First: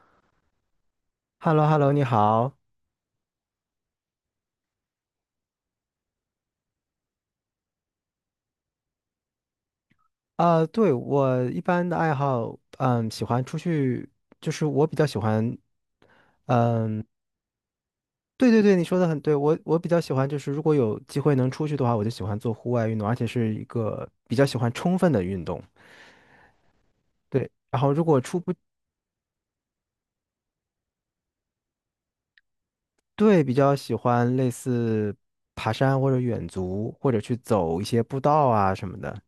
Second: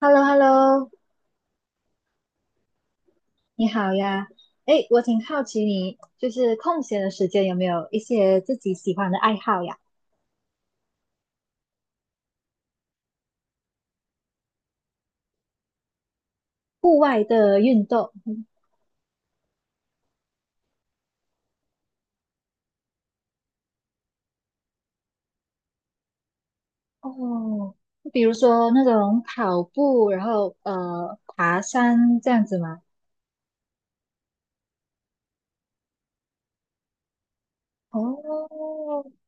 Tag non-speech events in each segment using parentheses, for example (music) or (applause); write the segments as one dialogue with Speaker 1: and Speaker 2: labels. Speaker 1: Hello hello
Speaker 2: h e l l o h e l l o 你好。
Speaker 1: 你好呀。哎，我挺好奇你就是空闲的时间有没有一些自己喜欢的爱好呀？
Speaker 2: 啊！对，我一般的爱好，喜欢出去，就是我比较喜欢，
Speaker 1: 户外的运动。
Speaker 2: 对对对，你说的很对，我比较喜欢，就是如果有机会能出去的话，我就喜欢做户外运动，而且是一个比较喜欢充分的运动。对，
Speaker 1: 哦，
Speaker 2: 然后如果
Speaker 1: 比如
Speaker 2: 出不
Speaker 1: 说那种跑步，然后爬山这样子吗？
Speaker 2: 对，比较喜欢类似爬山或者远足，或者去走一些步道啊什么
Speaker 1: 哦，
Speaker 2: 的。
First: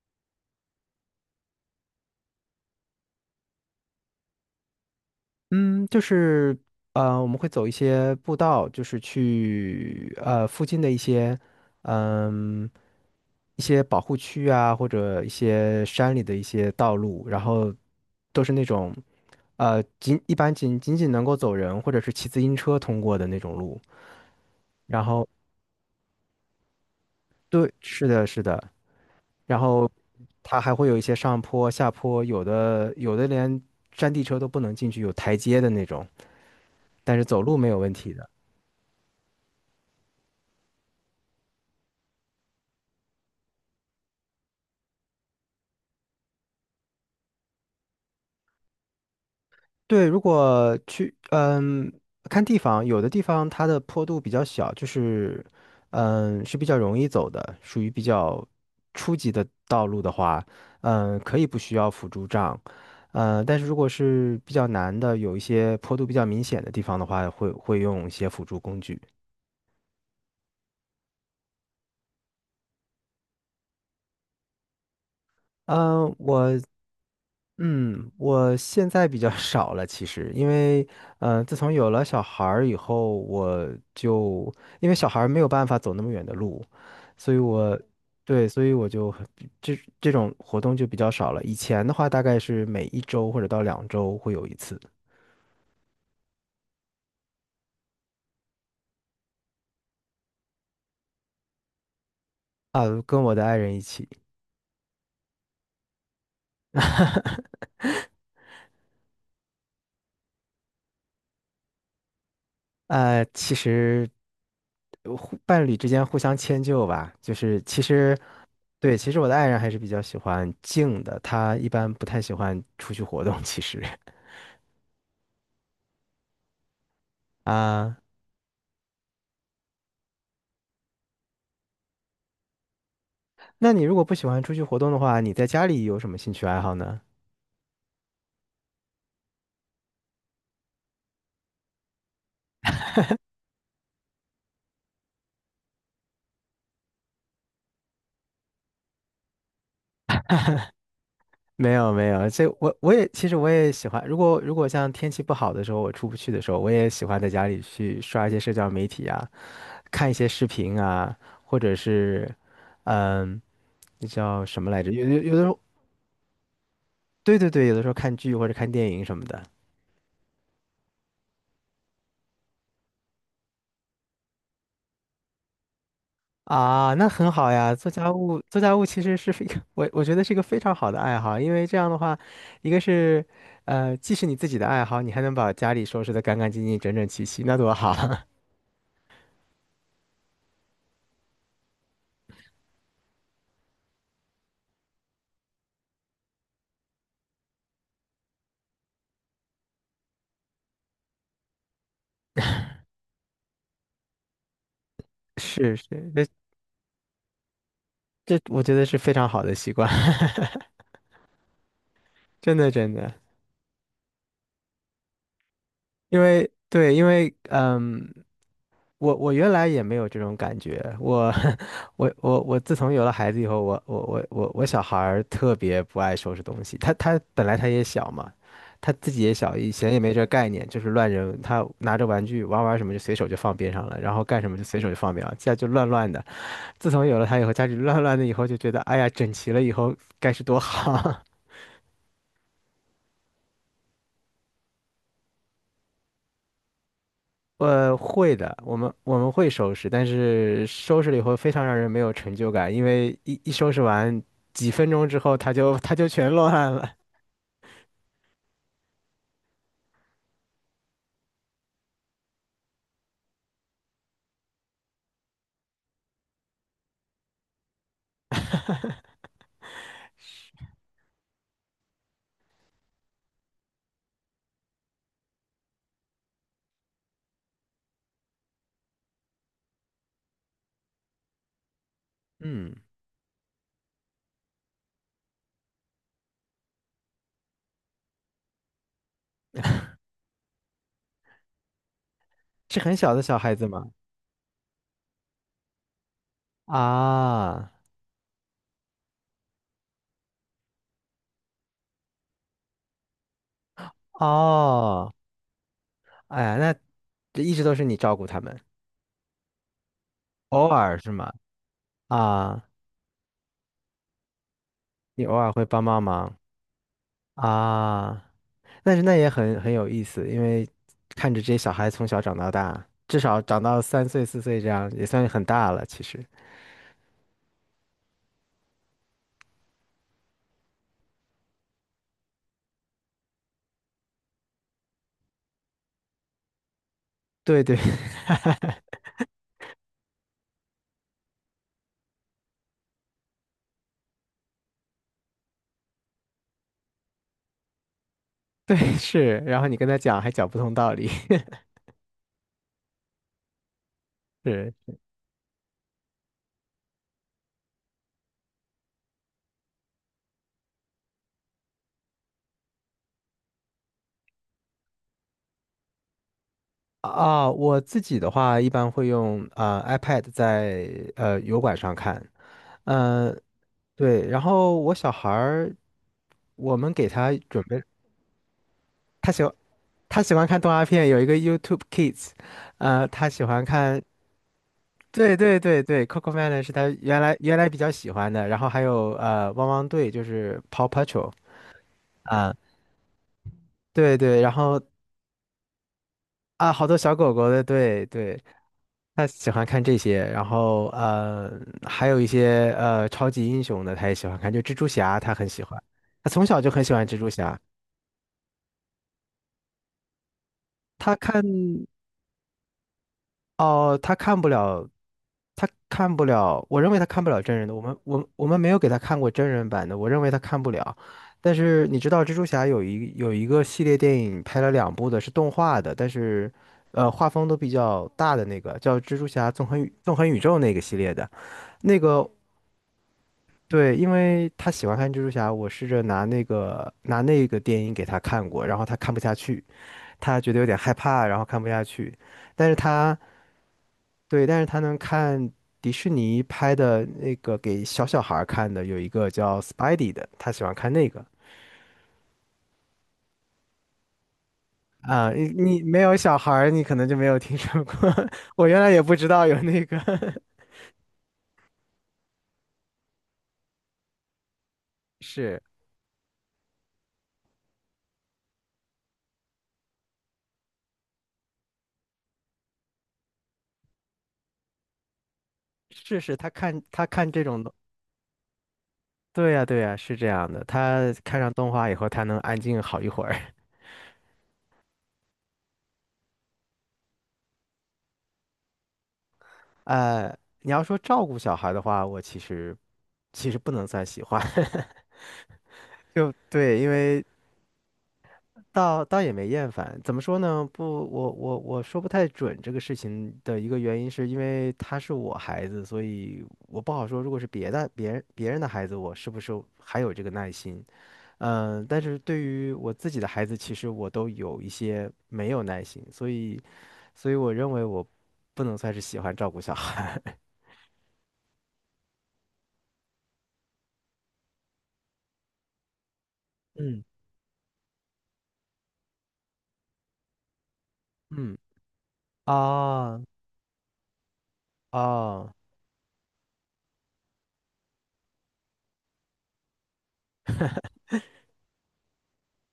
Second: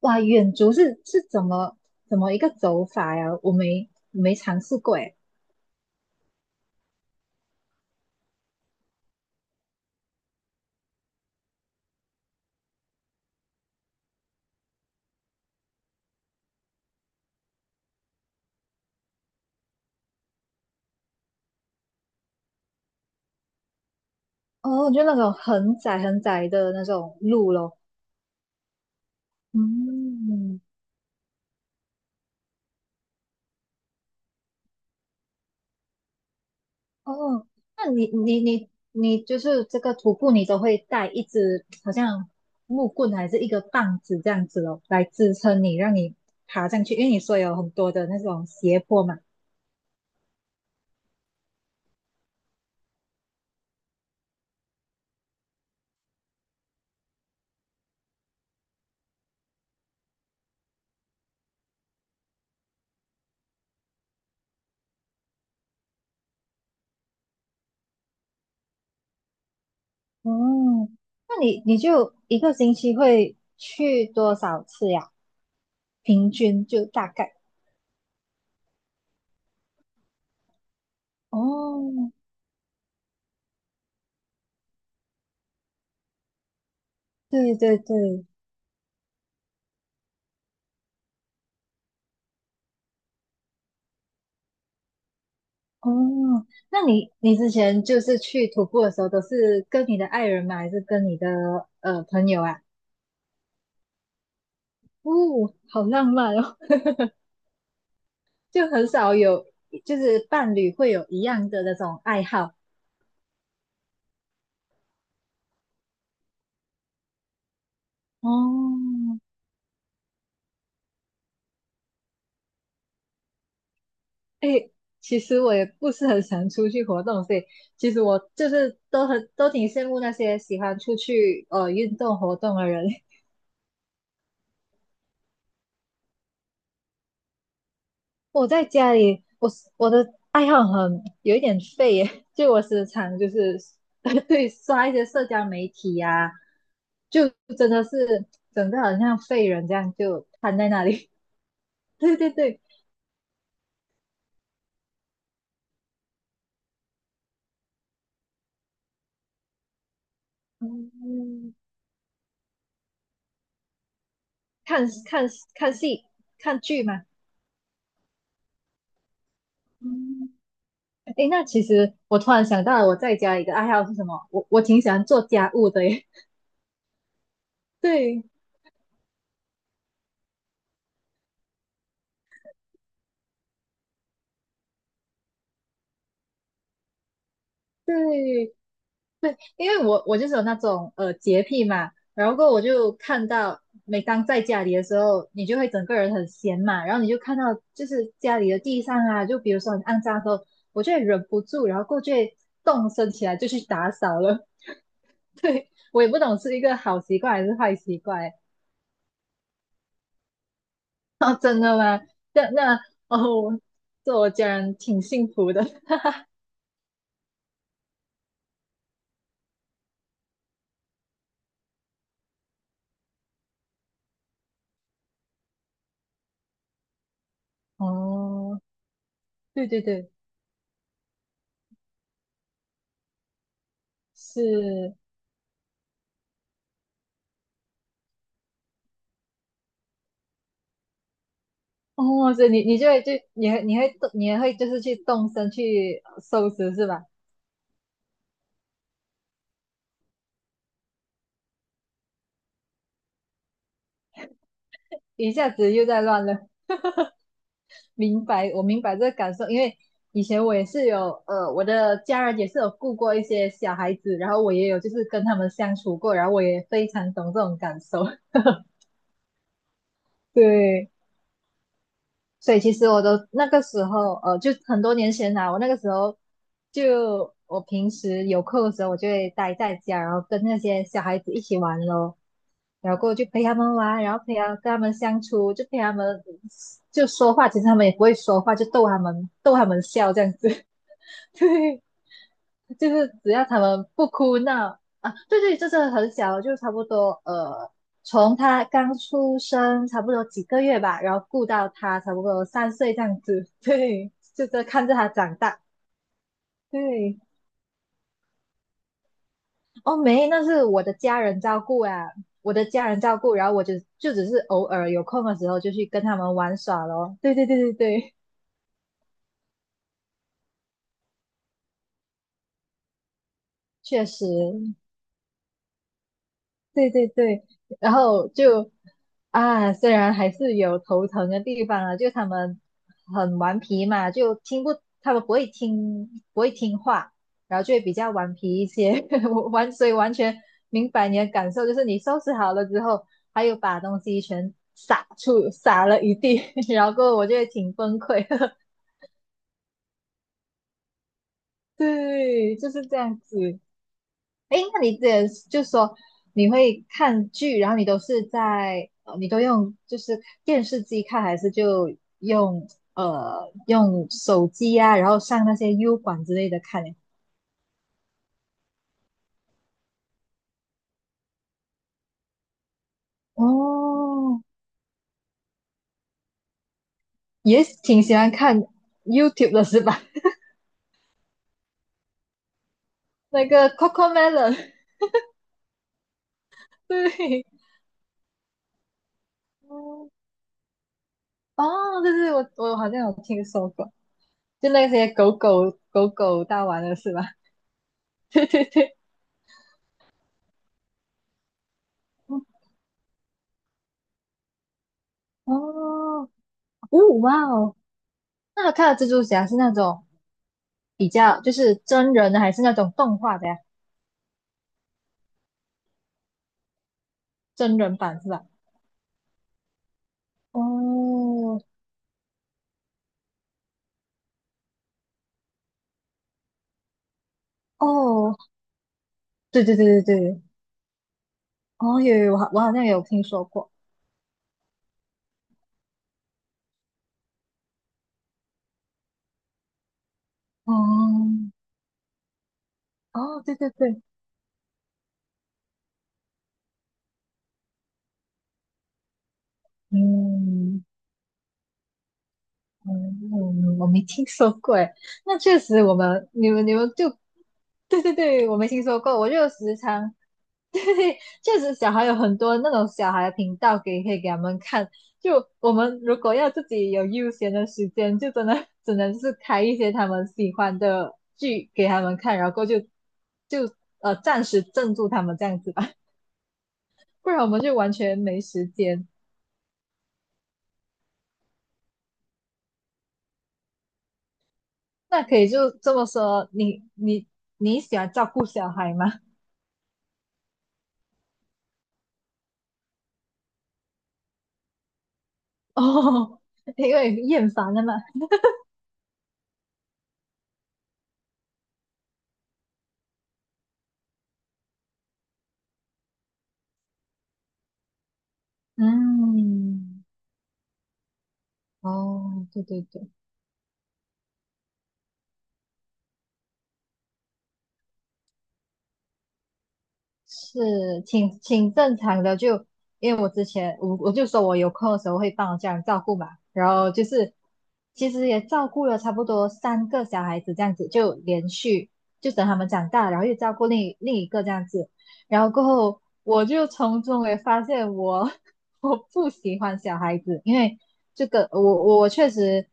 Speaker 1: 哇，远足是怎么一个走法呀？我没尝试过诶。
Speaker 2: 嗯，就是我们会走一些步道，就是去附近的一些嗯一些保护区啊，或者一些山里的一些道路，然后都是那种一般仅仅仅能够走人或者是骑自行车通过的那种路。
Speaker 1: 哦，就
Speaker 2: 然
Speaker 1: 那
Speaker 2: 后
Speaker 1: 种很窄很窄的那种路
Speaker 2: 对，
Speaker 1: 咯。
Speaker 2: 是的，是的，然后它
Speaker 1: 嗯，
Speaker 2: 还会有一些上坡、下坡，有的连山地车都不能进去，有台阶的那种，但是走
Speaker 1: 哦，
Speaker 2: 路没有
Speaker 1: 那
Speaker 2: 问
Speaker 1: 你
Speaker 2: 题的。
Speaker 1: 你你你就是这个徒步，你都会带一支好像木棍还是一个棒子这样子哦，来支撑你，让你爬上去，因为你说有很多的那种斜坡嘛。
Speaker 2: 对，如果去，看地方，有的地方它的坡度比较小，就是，是比较容易走的，属于比较初级的道路的话，可以不需要辅助杖，但是如果是比较难的，有一些坡度比较明显的地方的话，会用一些辅助工具。
Speaker 1: 哦，那你就一个星期会去多少次呀？
Speaker 2: 嗯，
Speaker 1: 平
Speaker 2: 我
Speaker 1: 均就大概。
Speaker 2: 嗯，我现在比较少了，其实，因为，自从有了
Speaker 1: 哦，
Speaker 2: 小孩儿以后，就因为小孩儿没有办法走那么远的路，所以
Speaker 1: 对对
Speaker 2: 我，
Speaker 1: 对，
Speaker 2: 对，所以我就很这种活动就比较少了。以前的话，大概是每一周或者到两周会有一次
Speaker 1: 哦，那你之前就是去徒步的时候，都是跟你的爱人吗？还是跟你的朋友啊？
Speaker 2: 啊，跟我的爱人一起。
Speaker 1: 哦，好浪漫哦！就很少有，就是伴侣会有一样的那种爱好。
Speaker 2: 其实伴侣之间互相迁就吧，就是其实
Speaker 1: 哦，
Speaker 2: 对，其实我的爱人还是比较喜欢静的，她一般不太喜欢出去活动。其实
Speaker 1: 哎，其实我也不是很想出去活动，所
Speaker 2: (laughs)
Speaker 1: 以其
Speaker 2: 啊，
Speaker 1: 实我就是都很都挺羡慕那些喜欢出去运动活动的人。(laughs)
Speaker 2: 那你如果不喜欢出去活动的话，你在家里有什么兴趣爱好呢？
Speaker 1: 我在家里，我是我的爱好很有一点废耶，就我时常就是 (laughs) 对刷一些社交媒体呀、就真的是整个好像废人这样就瘫在那里。
Speaker 2: 没有
Speaker 1: (laughs)
Speaker 2: 没
Speaker 1: 对
Speaker 2: 有，
Speaker 1: 对
Speaker 2: 这
Speaker 1: 对。
Speaker 2: 我也其实我也喜欢，如果像天气不好的时候，我出不去的时候，我也喜欢在家里去刷一些社交媒体啊，看一些视频啊，
Speaker 1: 嗯，
Speaker 2: 或者是嗯，那叫什么来
Speaker 1: 看
Speaker 2: 着？
Speaker 1: 看
Speaker 2: 有的时候。
Speaker 1: 看戏、看剧吗？
Speaker 2: 对对对，有的时候看剧或者看电影什么的
Speaker 1: 嗯，诶，那其实我突然想到了，我在家一个爱好是什么？我挺喜欢做家务的耶。
Speaker 2: 啊，那很好呀。
Speaker 1: (laughs)
Speaker 2: 做家
Speaker 1: 对
Speaker 2: 务，做家务其实是非 (laughs)，我觉得是一个非常好的爱好，因为这样的话，一个是，既是你自己的爱好，你还能把家里收拾得干干净净、整整齐齐，那多好啊！
Speaker 1: 对，因为我就是有那种洁癖嘛，然后过后我就看到，每当在家里的时候，你就会整个人很闲嘛，然后你就看到就是家里的地上啊，就比如说很肮脏的时候，我就会忍不住，然后过去动身起来就去打扫了。
Speaker 2: (laughs)
Speaker 1: (laughs) 对，
Speaker 2: 是
Speaker 1: 我也
Speaker 2: 是，
Speaker 1: 不
Speaker 2: 这
Speaker 1: 懂是一个好习惯还是坏习惯。
Speaker 2: 这我觉得是非常好的习惯，
Speaker 1: (laughs) 哦，真的吗？
Speaker 2: (laughs)
Speaker 1: 那
Speaker 2: 真的
Speaker 1: 那
Speaker 2: 真的。
Speaker 1: 哦，这我家人挺幸福的。(laughs)
Speaker 2: 因为对，因为我原来也没有这种感觉，我 (laughs) 我自从有了孩子以后，我小孩儿特别不爱收拾东西，他本来他也小嘛，
Speaker 1: 哦，
Speaker 2: 他自己也小，
Speaker 1: 对
Speaker 2: 以
Speaker 1: 对
Speaker 2: 前也
Speaker 1: 对，
Speaker 2: 没这概念，就是乱扔，他拿着玩具玩玩什么就随手就放边上了，然后干什么就随手就
Speaker 1: 是。
Speaker 2: 放边上，家就乱乱的。自从有了他以后，家里乱乱的以后就觉得，哎呀，整齐了以后该是多好。(laughs)
Speaker 1: 哦，所以你就会就你会动，你也会就是去动身去收拾是吧？
Speaker 2: 会的，我们会收拾，但是收拾了以后非常让人没有成就感，因为一收拾完几分钟之
Speaker 1: 一
Speaker 2: 后，
Speaker 1: 下
Speaker 2: 他
Speaker 1: 子
Speaker 2: 就
Speaker 1: 又
Speaker 2: 他
Speaker 1: 在
Speaker 2: 就
Speaker 1: 乱
Speaker 2: 全
Speaker 1: 了，
Speaker 2: 乱了。
Speaker 1: 明白，我明白这个感受，因为以前我也是有我的家人也是有顾过一些小孩子，然后我也有就是跟他们相处过，然后我也非常懂这种感受。(laughs) 对，所以其实我都那个时候，就很多年前啦、我那个时候就我平时有空的时候，我就会待在家，然后跟那些小孩子一起玩咯，
Speaker 2: 嗯，
Speaker 1: 然后过后就陪他们玩，然后陪他跟他们相处，就陪他们就说话，其实他们也不会说话，就逗他们笑这样子，(laughs) 对。
Speaker 2: 是
Speaker 1: 就
Speaker 2: 很
Speaker 1: 是
Speaker 2: 小的
Speaker 1: 只
Speaker 2: 小
Speaker 1: 要
Speaker 2: 孩
Speaker 1: 他
Speaker 2: 子
Speaker 1: 们
Speaker 2: 吗？
Speaker 1: 不哭闹啊，对对，这是很小，就差不多
Speaker 2: 啊，
Speaker 1: 从他刚出生差不多几个月吧，然后顾到他差不多3岁这样子，对，就这看着他
Speaker 2: 哦，
Speaker 1: 长大，
Speaker 2: 哎呀，那
Speaker 1: 对，
Speaker 2: 这一直都是你照顾他们，
Speaker 1: 哦没，那是
Speaker 2: 偶
Speaker 1: 我的
Speaker 2: 尔是
Speaker 1: 家
Speaker 2: 吗？
Speaker 1: 人照顾啊，我
Speaker 2: 啊，
Speaker 1: 的家人照顾，然后我就就只是偶尔有
Speaker 2: 你
Speaker 1: 空
Speaker 2: 偶
Speaker 1: 的时
Speaker 2: 尔
Speaker 1: 候
Speaker 2: 会
Speaker 1: 就
Speaker 2: 帮
Speaker 1: 去
Speaker 2: 帮
Speaker 1: 跟他
Speaker 2: 忙
Speaker 1: 们玩耍咯，对对对对对，
Speaker 2: 啊，但是那也很有意思，因为看着这些小孩从小长到大，至少长到
Speaker 1: 确
Speaker 2: 三
Speaker 1: 实，
Speaker 2: 岁四岁这样，也算很大了，其实。
Speaker 1: 对对对，然后就啊，虽然还是有头疼的地方啊，就他们很顽皮嘛，就听不，他们不会听，不会听话，然
Speaker 2: 对
Speaker 1: 后就
Speaker 2: 对
Speaker 1: 会比较顽皮一
Speaker 2: (laughs)
Speaker 1: 些。(laughs) 我完，所以完全明白你的感受，就是你收拾好了之后，还有把东西全撒出，撒了一地，(laughs) 然后过后我就会挺崩溃的。
Speaker 2: 对是，然后你跟他讲还讲不通道理，(laughs)
Speaker 1: (laughs) 对，就是这样子。哎，
Speaker 2: 是
Speaker 1: 那你这就说你会看剧，然后你都是在你都用就是电视机看，还是就用用手机啊，然后上那些 U 管之类的看呢？
Speaker 2: 啊，我自己的话一般会用iPad 在油管上看，嗯、呃、对，然
Speaker 1: 哦，
Speaker 2: 后我小孩儿我们给他
Speaker 1: 也
Speaker 2: 准备，
Speaker 1: 挺喜欢看
Speaker 2: 他喜欢
Speaker 1: YouTube 的是吧？
Speaker 2: 他喜欢看动画片，有一个 YouTube Kids,他
Speaker 1: (laughs)
Speaker 2: 喜
Speaker 1: 那
Speaker 2: 欢
Speaker 1: 个
Speaker 2: 看。
Speaker 1: Cocomelon,
Speaker 2: 对对对对，Coco Melon 是
Speaker 1: (laughs)
Speaker 2: 他原来
Speaker 1: 对，
Speaker 2: 原来比较喜欢的，然后还有汪汪
Speaker 1: 哦，
Speaker 2: 队就是 Paw Patrol
Speaker 1: 哦对对，我
Speaker 2: 啊，
Speaker 1: 好像有听说过，
Speaker 2: 对对，然
Speaker 1: 就
Speaker 2: 后
Speaker 1: 那些狗狗大
Speaker 2: 啊
Speaker 1: 王
Speaker 2: 好
Speaker 1: 的
Speaker 2: 多
Speaker 1: 是
Speaker 2: 小
Speaker 1: 吧？
Speaker 2: 狗狗的，对
Speaker 1: (laughs)
Speaker 2: 对，
Speaker 1: 对对对，
Speaker 2: 他喜欢看这些，然后还有一
Speaker 1: 哦，
Speaker 2: 些超级英雄的，他也喜欢看，就蜘蛛侠，他很喜欢。
Speaker 1: 哦，
Speaker 2: 他从小就很喜欢蜘蛛
Speaker 1: 哇
Speaker 2: 侠。
Speaker 1: 哦，那他看的蜘蛛侠是那种比
Speaker 2: 他
Speaker 1: 较
Speaker 2: 看
Speaker 1: 就是真人的，还是那种动画的呀？
Speaker 2: 哦，他看不了，他看不了。我认为他看不了真人的。
Speaker 1: 真
Speaker 2: 我们
Speaker 1: 人版
Speaker 2: 我
Speaker 1: 是吧？
Speaker 2: 我们没有给他看过真人版的，我认为他看不了。但
Speaker 1: 哦，
Speaker 2: 是你知道，蜘蛛侠有一个系列电影拍了两部的，是动画的，但是画风都比较大
Speaker 1: 哦，
Speaker 2: 的那个，叫《蜘蛛侠
Speaker 1: 对对对对
Speaker 2: 纵横宇
Speaker 1: 对，
Speaker 2: 宙》那个系列的。那
Speaker 1: 哦，有
Speaker 2: 个
Speaker 1: 有，我好像有听说过。
Speaker 2: 对，因为他喜欢看蜘蛛侠，我试着拿那个电影给他看过，然后他看不下去，他觉得有点害怕，然
Speaker 1: 哦
Speaker 2: 后看不下去。但是他
Speaker 1: 哦，对对对，
Speaker 2: 对，但是他能看迪士尼拍的那个给小小孩儿看的，有一个叫《Spidey》的，他喜欢
Speaker 1: 嗯。
Speaker 2: 看那个
Speaker 1: 嗯，嗯嗯，我没听说过诶。
Speaker 2: 啊。
Speaker 1: 那
Speaker 2: 你
Speaker 1: 确
Speaker 2: 你
Speaker 1: 实，我
Speaker 2: 没有
Speaker 1: 们
Speaker 2: 小
Speaker 1: 你
Speaker 2: 孩
Speaker 1: 们
Speaker 2: 儿
Speaker 1: 你
Speaker 2: 你
Speaker 1: 们
Speaker 2: 可能
Speaker 1: 就，
Speaker 2: 就没有听说
Speaker 1: 对
Speaker 2: 过。
Speaker 1: 对对，
Speaker 2: (laughs)
Speaker 1: 我
Speaker 2: 我
Speaker 1: 没
Speaker 2: 原
Speaker 1: 听
Speaker 2: 来
Speaker 1: 说
Speaker 2: 也不
Speaker 1: 过。
Speaker 2: 知
Speaker 1: 我
Speaker 2: 道
Speaker 1: 就
Speaker 2: 有
Speaker 1: 时
Speaker 2: 那个，
Speaker 1: 常，(laughs) 对，确实小孩有很多那种小孩的频道给可以给他们看。
Speaker 2: (laughs)
Speaker 1: 就
Speaker 2: 是
Speaker 1: 我们如果要自己有悠闲的时间，就真的只能是开一些他们喜欢的剧给他们看，然后就就暂时镇住他们这样子吧，
Speaker 2: 是是，他
Speaker 1: (laughs)
Speaker 2: 看
Speaker 1: 不然
Speaker 2: 这
Speaker 1: 我们
Speaker 2: 种东，
Speaker 1: 就完全没时间。
Speaker 2: 对呀对呀，是这样的。他看上动画以后，他能安静好一会儿。
Speaker 1: 那可以就这么说，你你喜欢照顾小孩吗？
Speaker 2: 你要说照顾小孩的话，我其实其实不能算喜欢，(laughs)
Speaker 1: (laughs)
Speaker 2: 就
Speaker 1: 哦，
Speaker 2: 对，因
Speaker 1: 因为
Speaker 2: 为
Speaker 1: 厌烦了嘛。
Speaker 2: 倒也没厌烦。怎么说呢？不，我说不太准这个事情的一个原因，是因为他是我孩子，所以我不好说。如果是别人的孩子，我是不是还
Speaker 1: 嗯，
Speaker 2: 有这个耐心？但是对
Speaker 1: 哦，对
Speaker 2: 于
Speaker 1: 对
Speaker 2: 我
Speaker 1: 对，
Speaker 2: 自己的孩子，其实我都有一些没有耐心，所以我认为我不能算是喜欢照顾小孩。(laughs)
Speaker 1: 是挺挺正常的。就因为我之前我就说我有空的时候会帮我家人照顾嘛，然后
Speaker 2: 嗯。
Speaker 1: 就是其实也照顾了差不多3个小孩子这样子，就连
Speaker 2: 嗯。
Speaker 1: 续就等他们长大，
Speaker 2: 啊
Speaker 1: 然后又照顾另一个这样子，然后
Speaker 2: 哦
Speaker 1: 过后我就从中也发现我 (laughs) 我不喜欢小孩子，因为。这个我确实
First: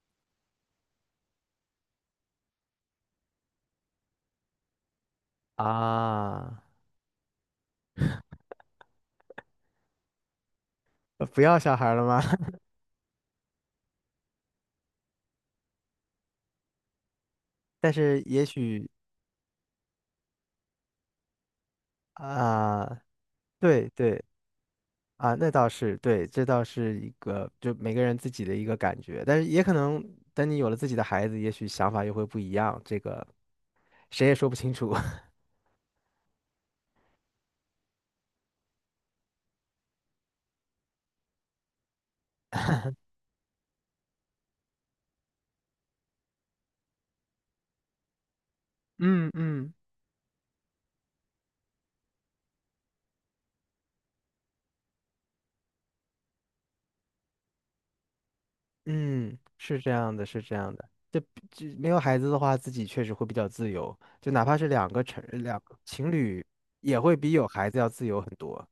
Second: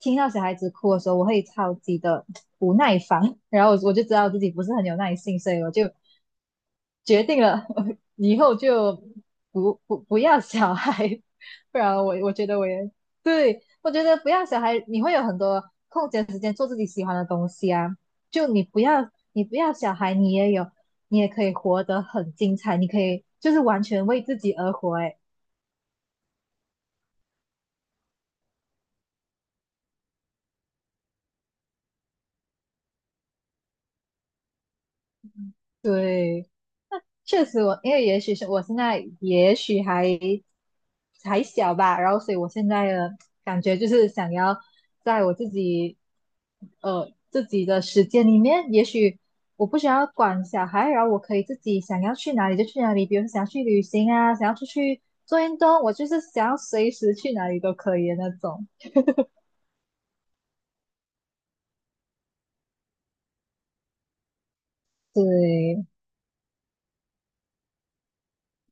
Speaker 1: 听到小孩子哭的时候，我会超级的不耐烦，然后我就知道自己不是很有耐性，所以我就
Speaker 2: 啊，
Speaker 1: 决定了 (laughs) 以后就不要小孩，
Speaker 2: 不要小
Speaker 1: 不
Speaker 2: 孩
Speaker 1: 然
Speaker 2: 了
Speaker 1: 我
Speaker 2: 吗？
Speaker 1: 我觉得
Speaker 2: (laughs)
Speaker 1: 我也对，我觉得不要小孩，你会有很多空闲时间做自己喜欢的东西
Speaker 2: 但
Speaker 1: 啊。
Speaker 2: 是也
Speaker 1: 就
Speaker 2: 许
Speaker 1: 你不要小孩，你也有你也可以活得很精彩，你可
Speaker 2: 啊，
Speaker 1: 以就是完
Speaker 2: 对
Speaker 1: 全为
Speaker 2: 对
Speaker 1: 自己而活、
Speaker 2: 啊，那倒是对，这倒是一个就每个人自己的一个感觉，但是也可能等你有了自己的孩子，也许想法又会不一样，这个谁也说不清楚。(laughs)
Speaker 1: 对。确实我，因为也许是我现在也许还还小吧，然后所以我现在的感觉就是想要在我自己自己的时间里面，也许
Speaker 2: 嗯
Speaker 1: 我
Speaker 2: 嗯
Speaker 1: 不想要管小孩，然后我可以自己想要去哪里就去哪里，比如说想要去旅行啊，想要出去做运动，我就是想要随时去哪里都可以的那种。
Speaker 2: 嗯，是这样的，是这样的。就没有孩子的话，自己确实会比较自由，就哪怕是两个
Speaker 1: 对，
Speaker 2: 情侣，也会比有孩子要自由很多。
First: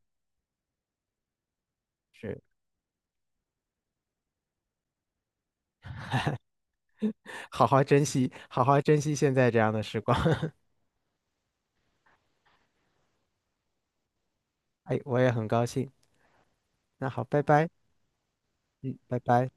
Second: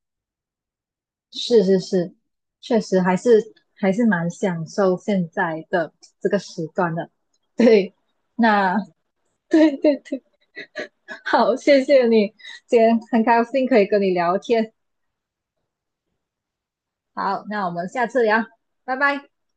Speaker 1: 是是是，
Speaker 2: 是。
Speaker 1: 确实还是还是蛮享受现在的这个时段的。
Speaker 2: 好好
Speaker 1: 对，
Speaker 2: 珍惜，好
Speaker 1: 那
Speaker 2: 好珍惜现
Speaker 1: (laughs)
Speaker 2: 在这样
Speaker 1: 对
Speaker 2: 的
Speaker 1: 对
Speaker 2: 时光。
Speaker 1: 对
Speaker 2: (laughs)
Speaker 1: (laughs) 好，谢谢你，今天很高兴可以跟你聊天。
Speaker 2: 哎，我也很高兴。那好，拜
Speaker 1: 好，那
Speaker 2: 拜，
Speaker 1: 我们下次聊，拜
Speaker 2: 拜
Speaker 1: 拜。
Speaker 2: 拜。